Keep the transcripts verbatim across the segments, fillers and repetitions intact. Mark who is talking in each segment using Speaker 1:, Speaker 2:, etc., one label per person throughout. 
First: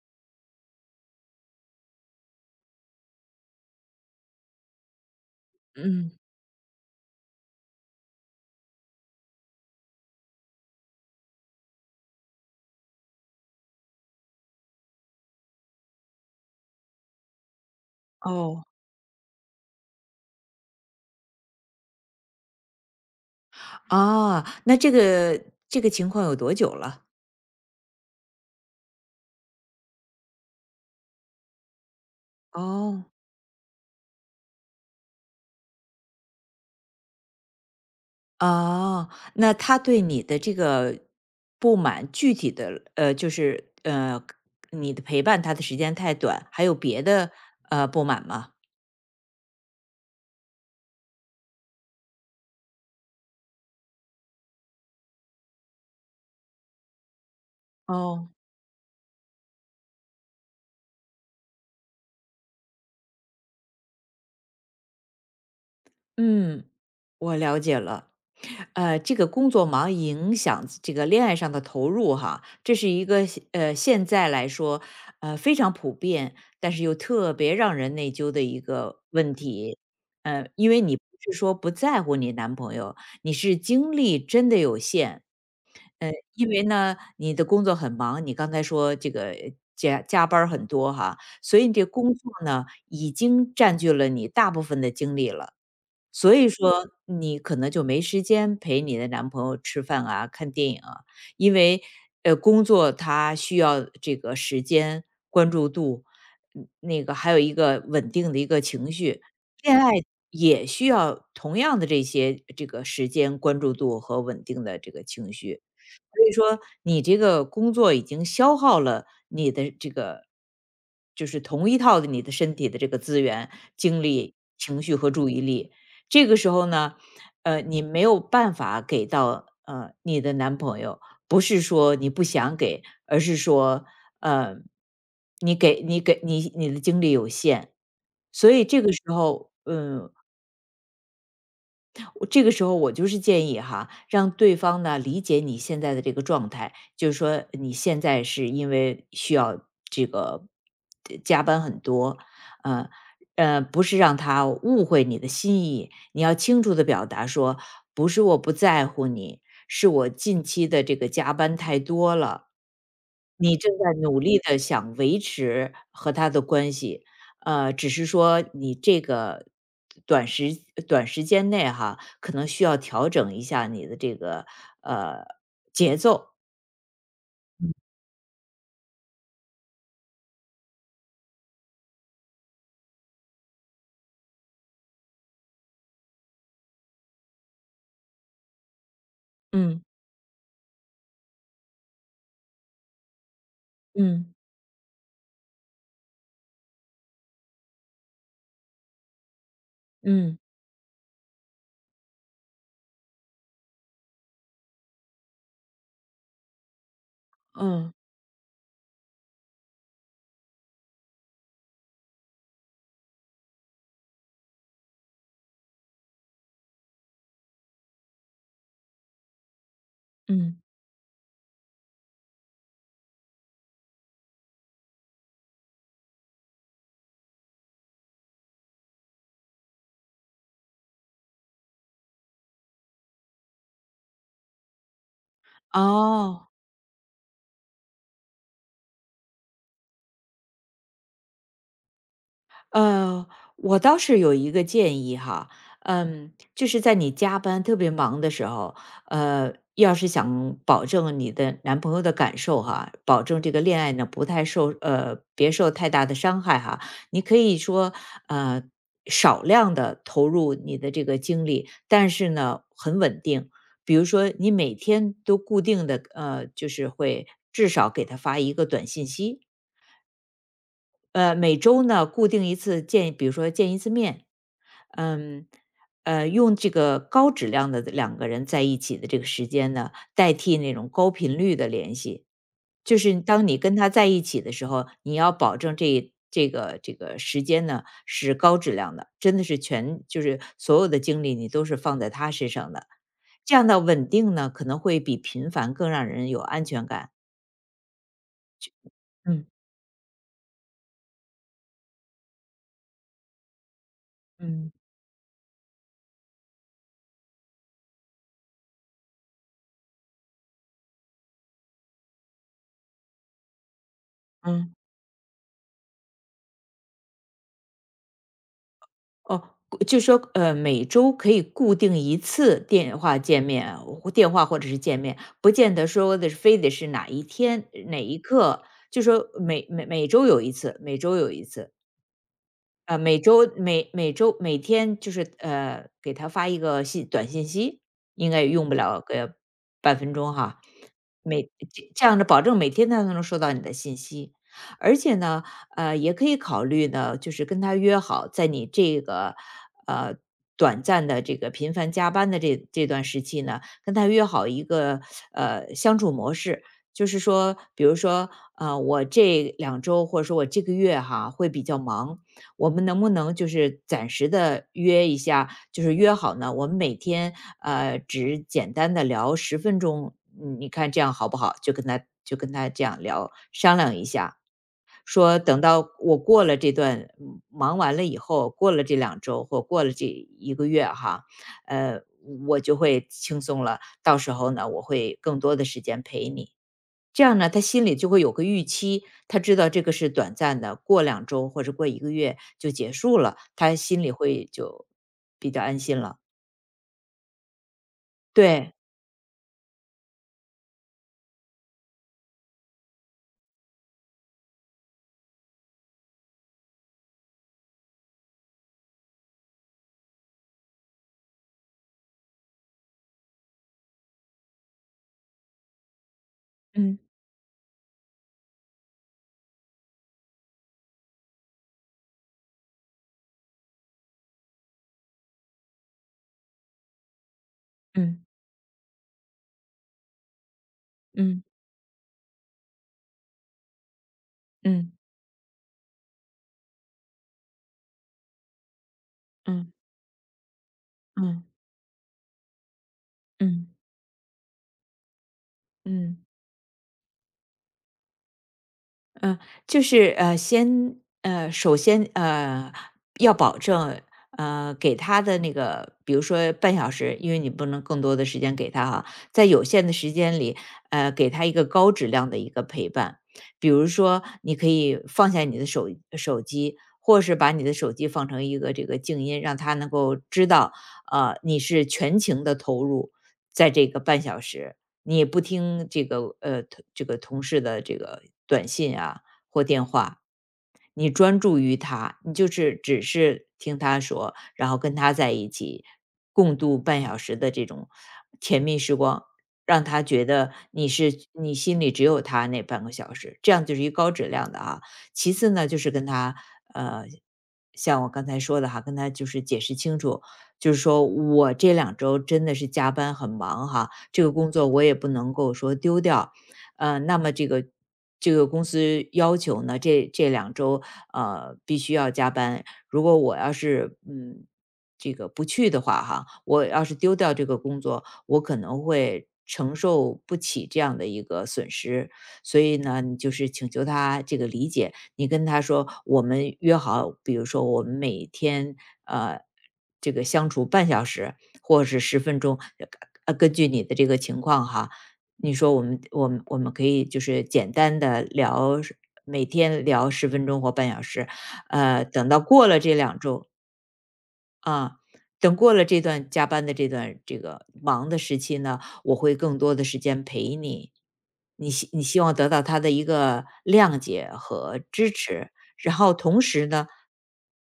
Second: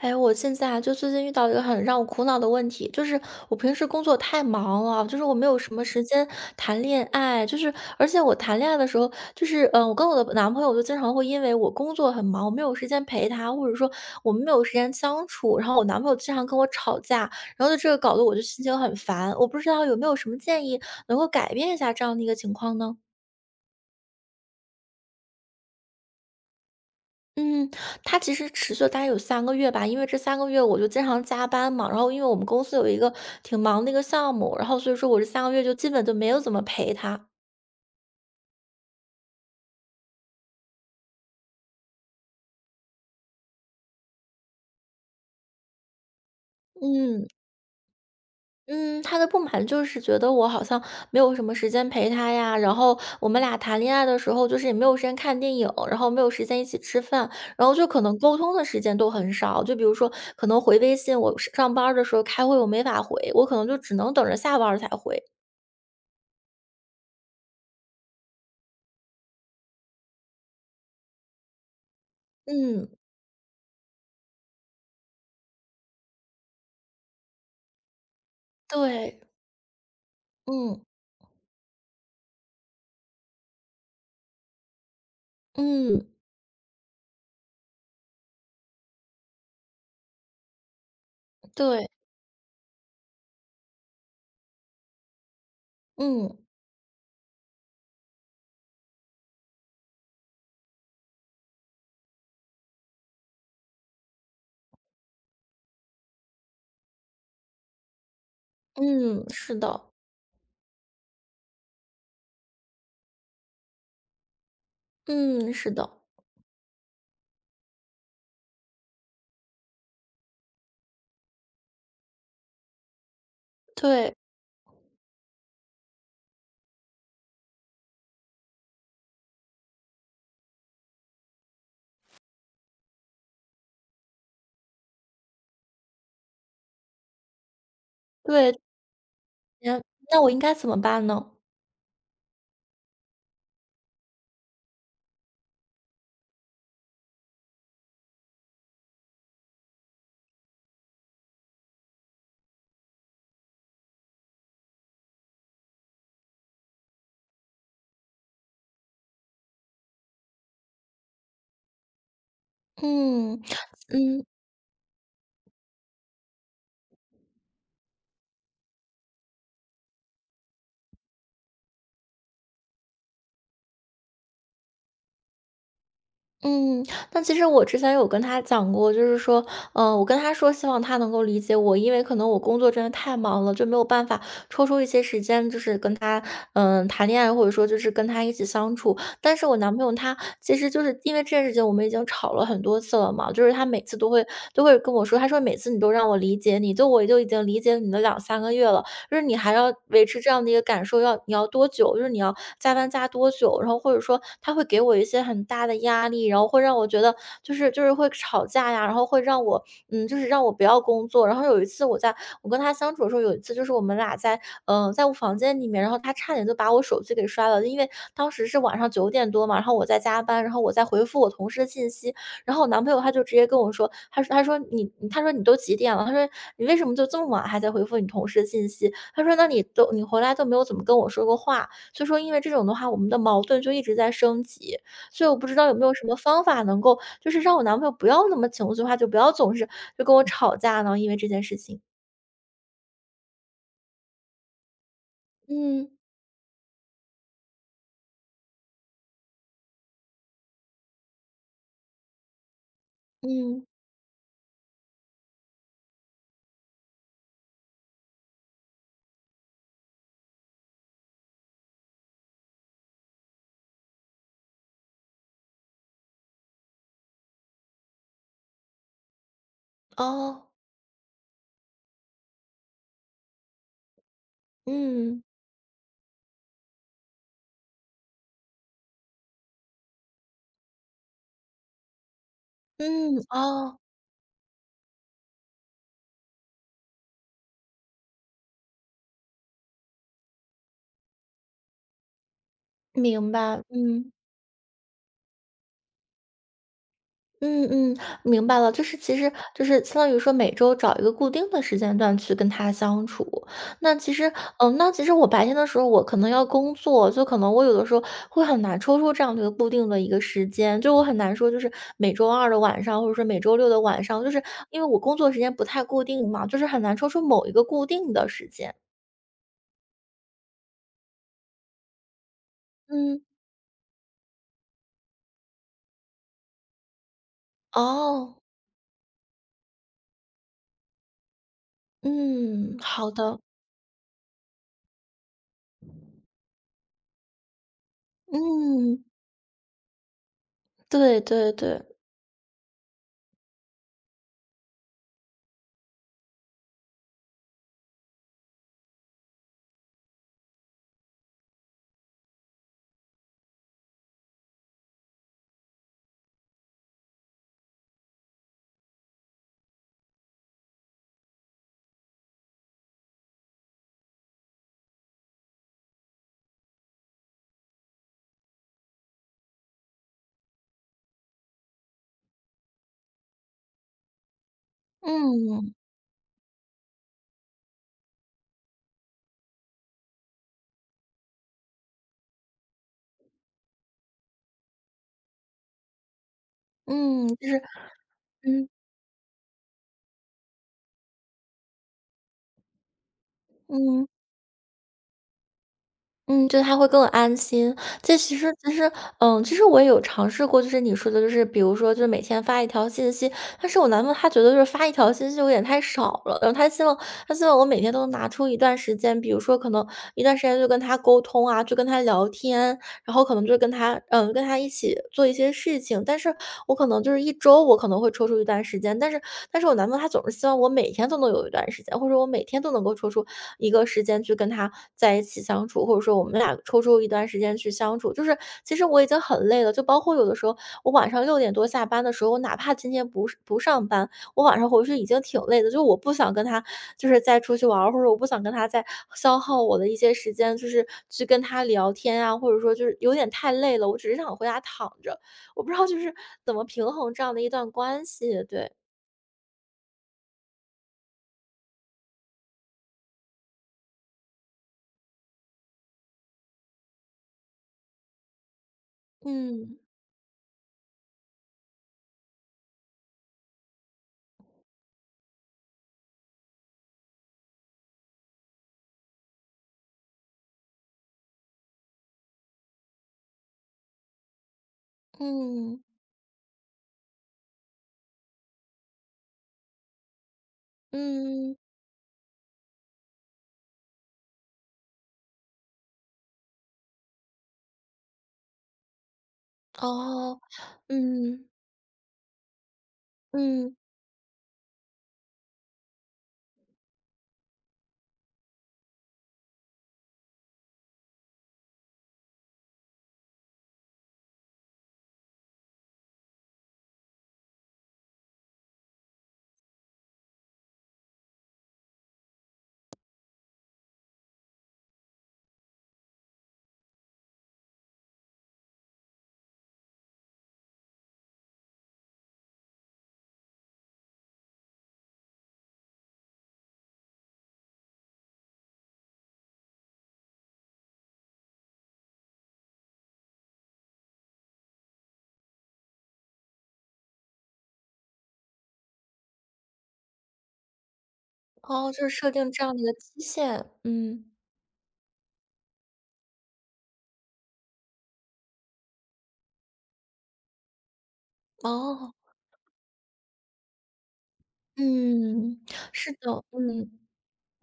Speaker 1: 哎，我现在啊，就最近遇到一个很让我苦恼的问题，就是我平时工作太忙了，就是我没有什么时
Speaker 2: 嗯，
Speaker 1: 间谈恋爱，就是而且我谈恋爱的时候，就是嗯、呃我跟我的男朋友就经常会因为我工作很忙，我没有时间陪他，或者说我们没有时间相处，然后我男朋友经常跟我吵架，然后就这个搞得我就心
Speaker 2: 哦，
Speaker 1: 情很烦，我不知道有没有什么建议能够改变一下这样的一个情况呢？
Speaker 2: 啊，那这个这个情况有多久了？
Speaker 1: 嗯，他其实持续了大概有三个月吧，因为这三个月我就经常加班嘛，然后因为我们公司有一
Speaker 2: 哦。
Speaker 1: 个挺忙的一个项目，然后所以说我这三个月就基本就没有怎么陪他。
Speaker 2: 哦，那他对你的这个不满，具体的呃，就是呃，你的陪伴他的时间太短，还有别
Speaker 1: 嗯，
Speaker 2: 的呃不满吗？
Speaker 1: 嗯，他的不满就是觉得我好像没有什么时间陪他呀，然后我们俩谈恋爱的时候，就是也没有时间看电影，然后没有时间一起吃饭，然后就可能
Speaker 2: 哦。
Speaker 1: 沟通的时间都很少。就比如说可能回微信，我上班儿的时候开会我没法回，我可能就只能等着下班儿才回。
Speaker 2: 嗯，我了解了。呃，这个工作忙影响这个恋爱上的投入哈，这
Speaker 1: 嗯，
Speaker 2: 是一个现呃现在来说呃非常普遍，但是又特别让人内疚的一个
Speaker 1: 对，
Speaker 2: 问题。呃，因
Speaker 1: 嗯。
Speaker 2: 为你不是说不在乎你男朋友，你是精力真的有限。
Speaker 1: 嗯，
Speaker 2: 呃，因为呢你的工作很忙，你刚才说这个加加班儿很多哈，所以你这
Speaker 1: 对，
Speaker 2: 工作呢已经占据了你大部分的精力了。所
Speaker 1: 嗯，
Speaker 2: 以说，你可能就没时间陪你的男朋友吃饭啊、看电影啊，因为呃，工作它需要这个时间、关注度，嗯那个还有一个稳定的一个情绪，
Speaker 1: 嗯，是
Speaker 2: 恋
Speaker 1: 的，
Speaker 2: 爱也需要同样的这些这个时间、关注度和稳定的这个情
Speaker 1: 嗯，
Speaker 2: 绪。
Speaker 1: 是的，
Speaker 2: 所以说你这个工作已经消耗了你的这个就是同一套的你的身体的这个资源、精
Speaker 1: 对，
Speaker 2: 力、情绪和注意力。这个时候呢，呃，你没有办法给到，呃，你的男朋友，不是说你不想给，而是说，呃，你给你给你你的精力有限。所
Speaker 1: 对，
Speaker 2: 以这个时候，
Speaker 1: 嗯，
Speaker 2: 嗯、
Speaker 1: 那我应该怎么办呢？
Speaker 2: 我这个时候我就是建议哈，让对方呢理解你现在的这个状态，就是说你现在是因为需要这个呃加班很多，呃呃，不是让他误会你的心意，你要清楚的表达说，不是我不在乎你，是我近期的这个加班太多了，
Speaker 1: 嗯，
Speaker 2: 你正在努
Speaker 1: 嗯。
Speaker 2: 力的想维持和他的关系，呃，只是说你这个短时短时间内哈，可能需要调整一下你的这个，呃，节奏。
Speaker 1: 嗯，但其实我之前有跟他讲过，就是说，嗯、我跟他说希望他能够理解我，因为可能我工作真的太忙了，就没有办法抽出一些时间，就是跟他，嗯、谈恋爱，或者说就是跟他一起相处。但是我男
Speaker 2: 嗯
Speaker 1: 朋友他其实就是因为这件事情，我们已经吵了很多次了嘛，就是他每次都会
Speaker 2: 嗯
Speaker 1: 都会跟我说，他说每次你都让我理解你，就我就已经理解你的两三个月了，就是你还要维持这
Speaker 2: 嗯
Speaker 1: 样的一个感受，要你要多久？就是你要加班加多久，然后或者说他会给我一些很大的压力，然后会让我觉得就是就是
Speaker 2: 嗯，
Speaker 1: 会吵架呀，然后会让我嗯，就是让我不要工作。然后有一次我在我跟他相处的时候，有一次就是我们俩在嗯、呃在我房间里面，然后他差点就把我手机给摔了，因为当时是晚上九点多嘛，然后我在加班，然
Speaker 2: 嗯。
Speaker 1: 后我在回复我同事的信息，然后我男朋友他就直接跟我说，他说他说你他说你都几点了？他说你为什么就这么晚还在回复你同事的信息？他说那你都你回来都没有怎么跟我说过话。所以说因为这种的话，我们的矛盾就一直在升级，所以我不知道有没有什么方
Speaker 2: 哦。
Speaker 1: 法能够就是让我男朋友不要那么情绪化，就不要总是就跟我吵架呢？因为这件事情。
Speaker 2: 呃，我倒是有一个建议哈，
Speaker 1: 嗯，
Speaker 2: 嗯，就是在你加班特别忙的时候，呃，要是想保证你的男朋友的感受哈，保证这个
Speaker 1: 嗯，
Speaker 2: 恋爱呢不太受呃别受太大的伤害哈，你可以说呃少量的投入你的这个精力，但是呢很稳定，比如说你每天都固定的呃就是会至少给他发一个短信息，
Speaker 1: 哦，
Speaker 2: 呃，每周呢固定一次见，比如说见一次面，
Speaker 1: 嗯，
Speaker 2: 嗯，呃，用这个高质量的两个人在一起的这个时间呢，代替那种高频率的联系。就
Speaker 1: 嗯，
Speaker 2: 是当你跟
Speaker 1: 哦，
Speaker 2: 他在一起的时候，你要保证这这个这个时间呢是高质量的，真的是全就是所有的精力你都是放在他身上的，
Speaker 1: 明
Speaker 2: 这
Speaker 1: 白，
Speaker 2: 样的稳
Speaker 1: 嗯。
Speaker 2: 定呢可能会比频繁更让人有安全感。
Speaker 1: 嗯嗯，明白了，就是其实
Speaker 2: 嗯
Speaker 1: 就是相当于说每周找一个固定的时间段去跟他相处。那其实，
Speaker 2: 嗯
Speaker 1: 嗯，那其实我白天的时候我可能要工作，就可能我有的时候会很难抽出这样的一个固定的一个时间，就我很难说就是每周二的晚上，或者说每周六的晚上，就是
Speaker 2: 嗯。
Speaker 1: 因为我工作时间不太固定嘛，就是很难抽出某一个固定的时间。
Speaker 2: 哦，就说，呃，每周可以固定一次电话
Speaker 1: 嗯，
Speaker 2: 见面，或电话或者是见面，不见得说的是非得是哪一天、哪一
Speaker 1: 哦，
Speaker 2: 刻，就说每每每周有一次，每周有一次。
Speaker 1: 嗯，
Speaker 2: 呃，
Speaker 1: 好
Speaker 2: 每
Speaker 1: 的，
Speaker 2: 周每每周每天就是呃，给他发一个信短信息，应该也用不嗯了
Speaker 1: 嗯，
Speaker 2: 个半分钟哈。
Speaker 1: 对
Speaker 2: 每
Speaker 1: 对对，
Speaker 2: 这这样的保证每天他都能收到你的信息，而且呢，呃，也可以考虑呢，就是跟他约好，在你这个呃短暂的这个频繁加班的这这段时期呢，跟他约好一个呃相处模式。就是说，比如说，呃，我这两周或者说我这个月哈会比较忙，我们能不能就是暂时的约一下，就是约好呢？我们每天呃只简单的聊十分钟，嗯你看这样好不好？就跟他就跟他这样聊商量一下，说等
Speaker 1: 嗯
Speaker 2: 到我过了这段嗯忙完了以后，过了这两周或过了这一个月哈，呃，我就会轻松了。到时候呢，我会更多的时间陪你。这
Speaker 1: 嗯，
Speaker 2: 样
Speaker 1: 就
Speaker 2: 呢，
Speaker 1: 是
Speaker 2: 他心里就会有个预
Speaker 1: 嗯
Speaker 2: 期，他知道这个是短暂的，过两周或者过一个月就结束了，他心
Speaker 1: 嗯。
Speaker 2: 里会就比较安心了。
Speaker 1: 嗯，就是他会更安心。这其实其
Speaker 2: 对，
Speaker 1: 实，嗯，其实我也有尝试过，就是你说的，就是比如说，就是每天发一条信息。但是我男朋友他觉得就是发一条信息有点太少了，然后他希望他希望我每天都能拿出一段时间，比如说可能一段时间就跟他沟通啊，就跟他聊天，然后可能就是跟他嗯，跟他一起做一些事情。但是我可
Speaker 2: 嗯，
Speaker 1: 能就是一周我可能会抽出一段时间，但是但是我男朋友他总是希望我每天都能有一段时间，或者我每天都能够抽出一个时间去跟他在一起相处，或者说我们俩抽出一段时间去相处。
Speaker 2: 嗯，
Speaker 1: 就是其实我已经很累了，就包括有的时候我晚上六
Speaker 2: 嗯，
Speaker 1: 点多下班的时候，我哪怕今天不不上班，我晚上回
Speaker 2: 嗯，
Speaker 1: 去已经挺累的，就是我不想跟他就是再出去玩儿或者我不想跟他再消耗
Speaker 2: 嗯，
Speaker 1: 我的一些时间，就是去跟
Speaker 2: 嗯，
Speaker 1: 他聊天啊，或者说就是有点
Speaker 2: 嗯，
Speaker 1: 太
Speaker 2: 嗯
Speaker 1: 累了，我只是想回家躺着。我不知道就是
Speaker 2: 嗯。
Speaker 1: 怎么平衡这样的一段关系，对。
Speaker 2: 嗯，就是呃，先呃，首先呃，要保证呃，给他的那个，比如说半小时，因为你不能更多的时间给他哈，在有
Speaker 1: 嗯，
Speaker 2: 限的时间里，呃，给他一个高质量的一个陪伴。比如说，你可以放下你的手手机，或是把你的手机放成一个这个静音，让他能够知道，呃，你是全情的投入在这个半小时。你也不
Speaker 1: 嗯，
Speaker 2: 听这个呃这个同事的这个短信啊或电话，你专
Speaker 1: 嗯，
Speaker 2: 注于他，你就是只是听他说，然后跟他在一起共度半小时的这种甜蜜时光，让他觉
Speaker 1: 哦，
Speaker 2: 得你是
Speaker 1: 嗯，
Speaker 2: 你心里只有他那半个小时，这样
Speaker 1: 嗯，
Speaker 2: 就是一高质量的啊。其次呢，就是跟他呃，像我刚才说的哈，跟他就是解释清楚就是说我这两周真的是加班很忙哈，这个工作我也不能够说丢掉。呃，那么这个这个公司要求呢，这这两周，呃，必须要加班。如果我要是，嗯，这个不去的话哈，我要是丢掉这个工作，我可能会承受不起这样的一个损失。所以呢，你就是请求他这个理解，你跟他说，我们约好，比如说我们每天呃这个相处半小时或者是十分钟，呃根据你的这个情况哈，你说我们我们我们可以就是简单的聊，每天聊十分钟或半小时，
Speaker 1: 哦，
Speaker 2: 呃，
Speaker 1: 就是
Speaker 2: 等
Speaker 1: 设
Speaker 2: 到
Speaker 1: 定这
Speaker 2: 过
Speaker 1: 样的
Speaker 2: 了
Speaker 1: 一个
Speaker 2: 这两
Speaker 1: 期
Speaker 2: 周，
Speaker 1: 限，嗯，
Speaker 2: 啊，等过了这段加班的这段这个忙的时期呢，我会更多的时间陪你。你希你
Speaker 1: 哦，
Speaker 2: 希望得到他的一个谅解和支持，
Speaker 1: 嗯，
Speaker 2: 然
Speaker 1: 是
Speaker 2: 后
Speaker 1: 的，
Speaker 2: 同时呢，
Speaker 1: 嗯。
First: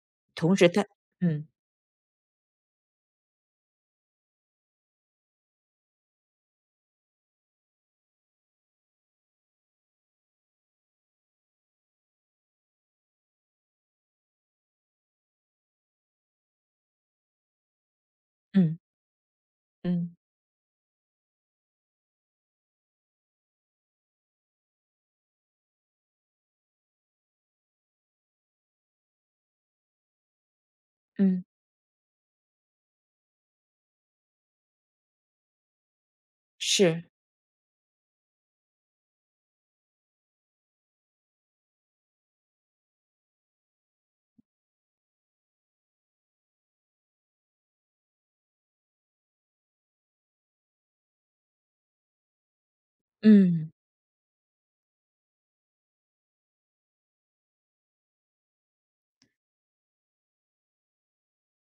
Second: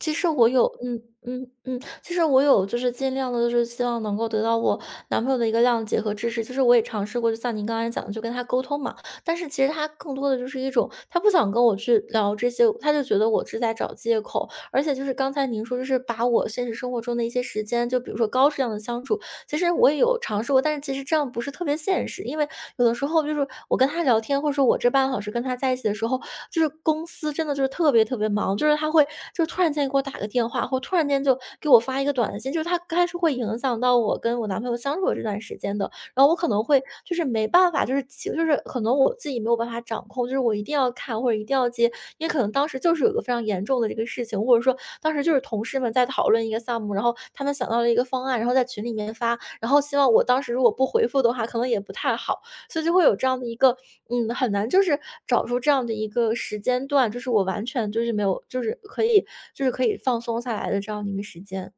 Speaker 1: 其实我
Speaker 2: 同
Speaker 1: 有，
Speaker 2: 时他
Speaker 1: 嗯
Speaker 2: 嗯
Speaker 1: 嗯嗯，其实我有，就是尽量的，就是希望能够得到我男朋友的一个谅解和支持。就是我也尝试过，就像您刚才讲的，就跟他沟通嘛。但是其实他更多的就是一种，他不想跟我去聊这些，他就觉得我是在找借口。而且就是刚才您说，就是把我现实生活中的一些时间，就比如说高质量
Speaker 2: 嗯
Speaker 1: 的相处，其实我也
Speaker 2: 嗯
Speaker 1: 有尝试过，但是其实这样不是特别现实，因为有的时候就是我跟他聊天，或者说我这半个小时跟他在一起的时候，就是公司真的就是特别特别忙，就是他会就是突然间给我打个电话，或突然间就
Speaker 2: 嗯，
Speaker 1: 给我发一个短信，就是他开始会影响到我跟我男朋友相处的这段时间的。然后我可能会
Speaker 2: 是，
Speaker 1: 就是没办法，就是其就是可能我自己没有办法掌控，就是我一定要看或者一定要接，因为可能当时就是有一个非常严重的这个事情，或者说当时就是同事们在讨论一个项目，然后他们想到了一个方案，然后在群里面发，然后希望我当时如果不回复的话，可能也不太好。所以就会有这样的一
Speaker 2: 嗯。
Speaker 1: 个，嗯，很难就是找出这样的一个时间段，就是我完全就是没有，就是可以就是可以放松下来的这样的一个时间。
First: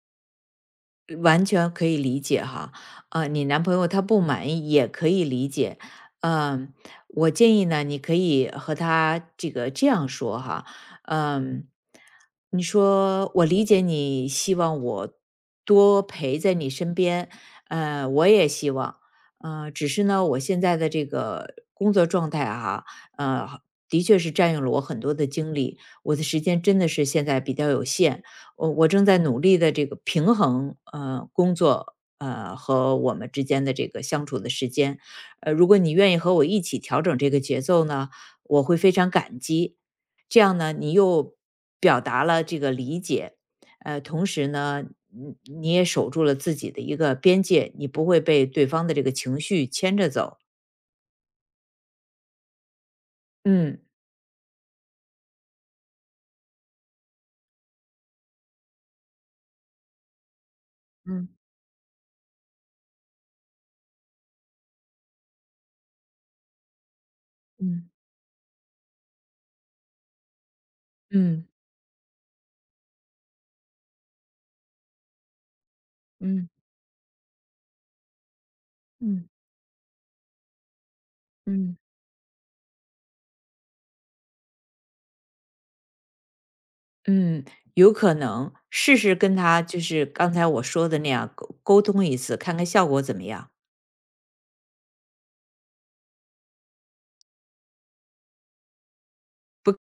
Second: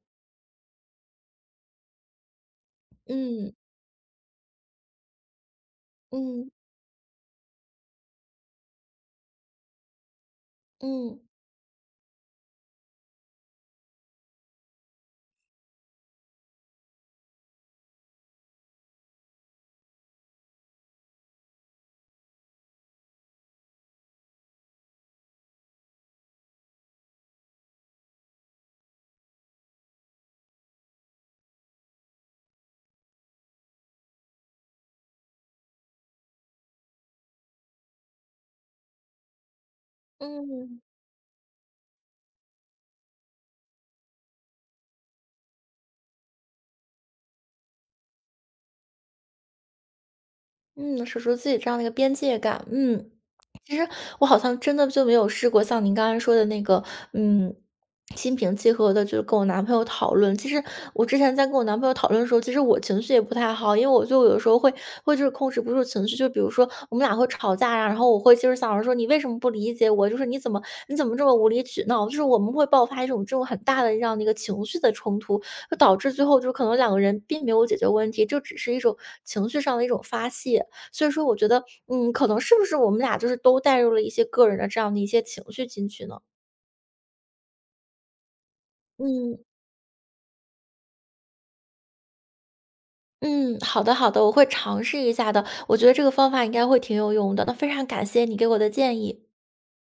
Speaker 2: 完全可以理解哈，呃，你
Speaker 1: 嗯
Speaker 2: 男朋友他不满意也可以理解，
Speaker 1: 嗯
Speaker 2: 嗯、我建议呢，你可以和他这个这样说哈，
Speaker 1: 嗯
Speaker 2: 嗯、你说我理解你希望我多陪在你身边，呃，我也希望，呃，只是呢，我现在的这个工作状态哈、呃，的确是占用了我很多的精力，我的时间真的是现在比较有限，我我正在努力的这个平衡，呃，工作，呃，和我们之间的这个相处的时间。呃，如果你愿意和我一起调整这个节奏呢，我会非常感激。这样呢，
Speaker 1: 嗯
Speaker 2: 你又表达了这个理解，呃，同时呢，你你也守住了自己的一个边界，你不会被对方的这个情绪牵着走。
Speaker 1: 嗯，守住自己这样的一个边界感，嗯。其
Speaker 2: 嗯
Speaker 1: 实我好像真的就没有试过像您刚才说的那个，嗯，心平气和的，就是跟我男朋友讨论。其实我之
Speaker 2: 嗯
Speaker 1: 前在跟我男朋友讨论的时候，其实我情绪也不太好，因为我就有时候会会就是控制不住情绪，就比如说我们俩会吵架呀，
Speaker 2: 嗯
Speaker 1: 然后我会就是想着说你为什么不理解我，就是你怎么你怎么这么
Speaker 2: 嗯嗯
Speaker 1: 无理取闹，就是我们会爆发一种这种很大的这样的一个情绪的冲突，就导致最后就
Speaker 2: 嗯
Speaker 1: 是可能两个人并没有解决问题，就只是一种
Speaker 2: 嗯
Speaker 1: 情绪上的一种发泄。所以说我觉得，
Speaker 2: 嗯。
Speaker 1: 嗯，可能是不是我们俩就是都带入了一些个人的这样的一些情绪进去呢？
Speaker 2: 嗯，有可能，试试跟
Speaker 1: 嗯
Speaker 2: 他就是刚才我说的那样沟沟通一次，看看效果怎么样。
Speaker 1: 嗯，好的好的，我会尝试一下的。我觉得这个方法应该会挺有用的。那非常感谢你给我的建议。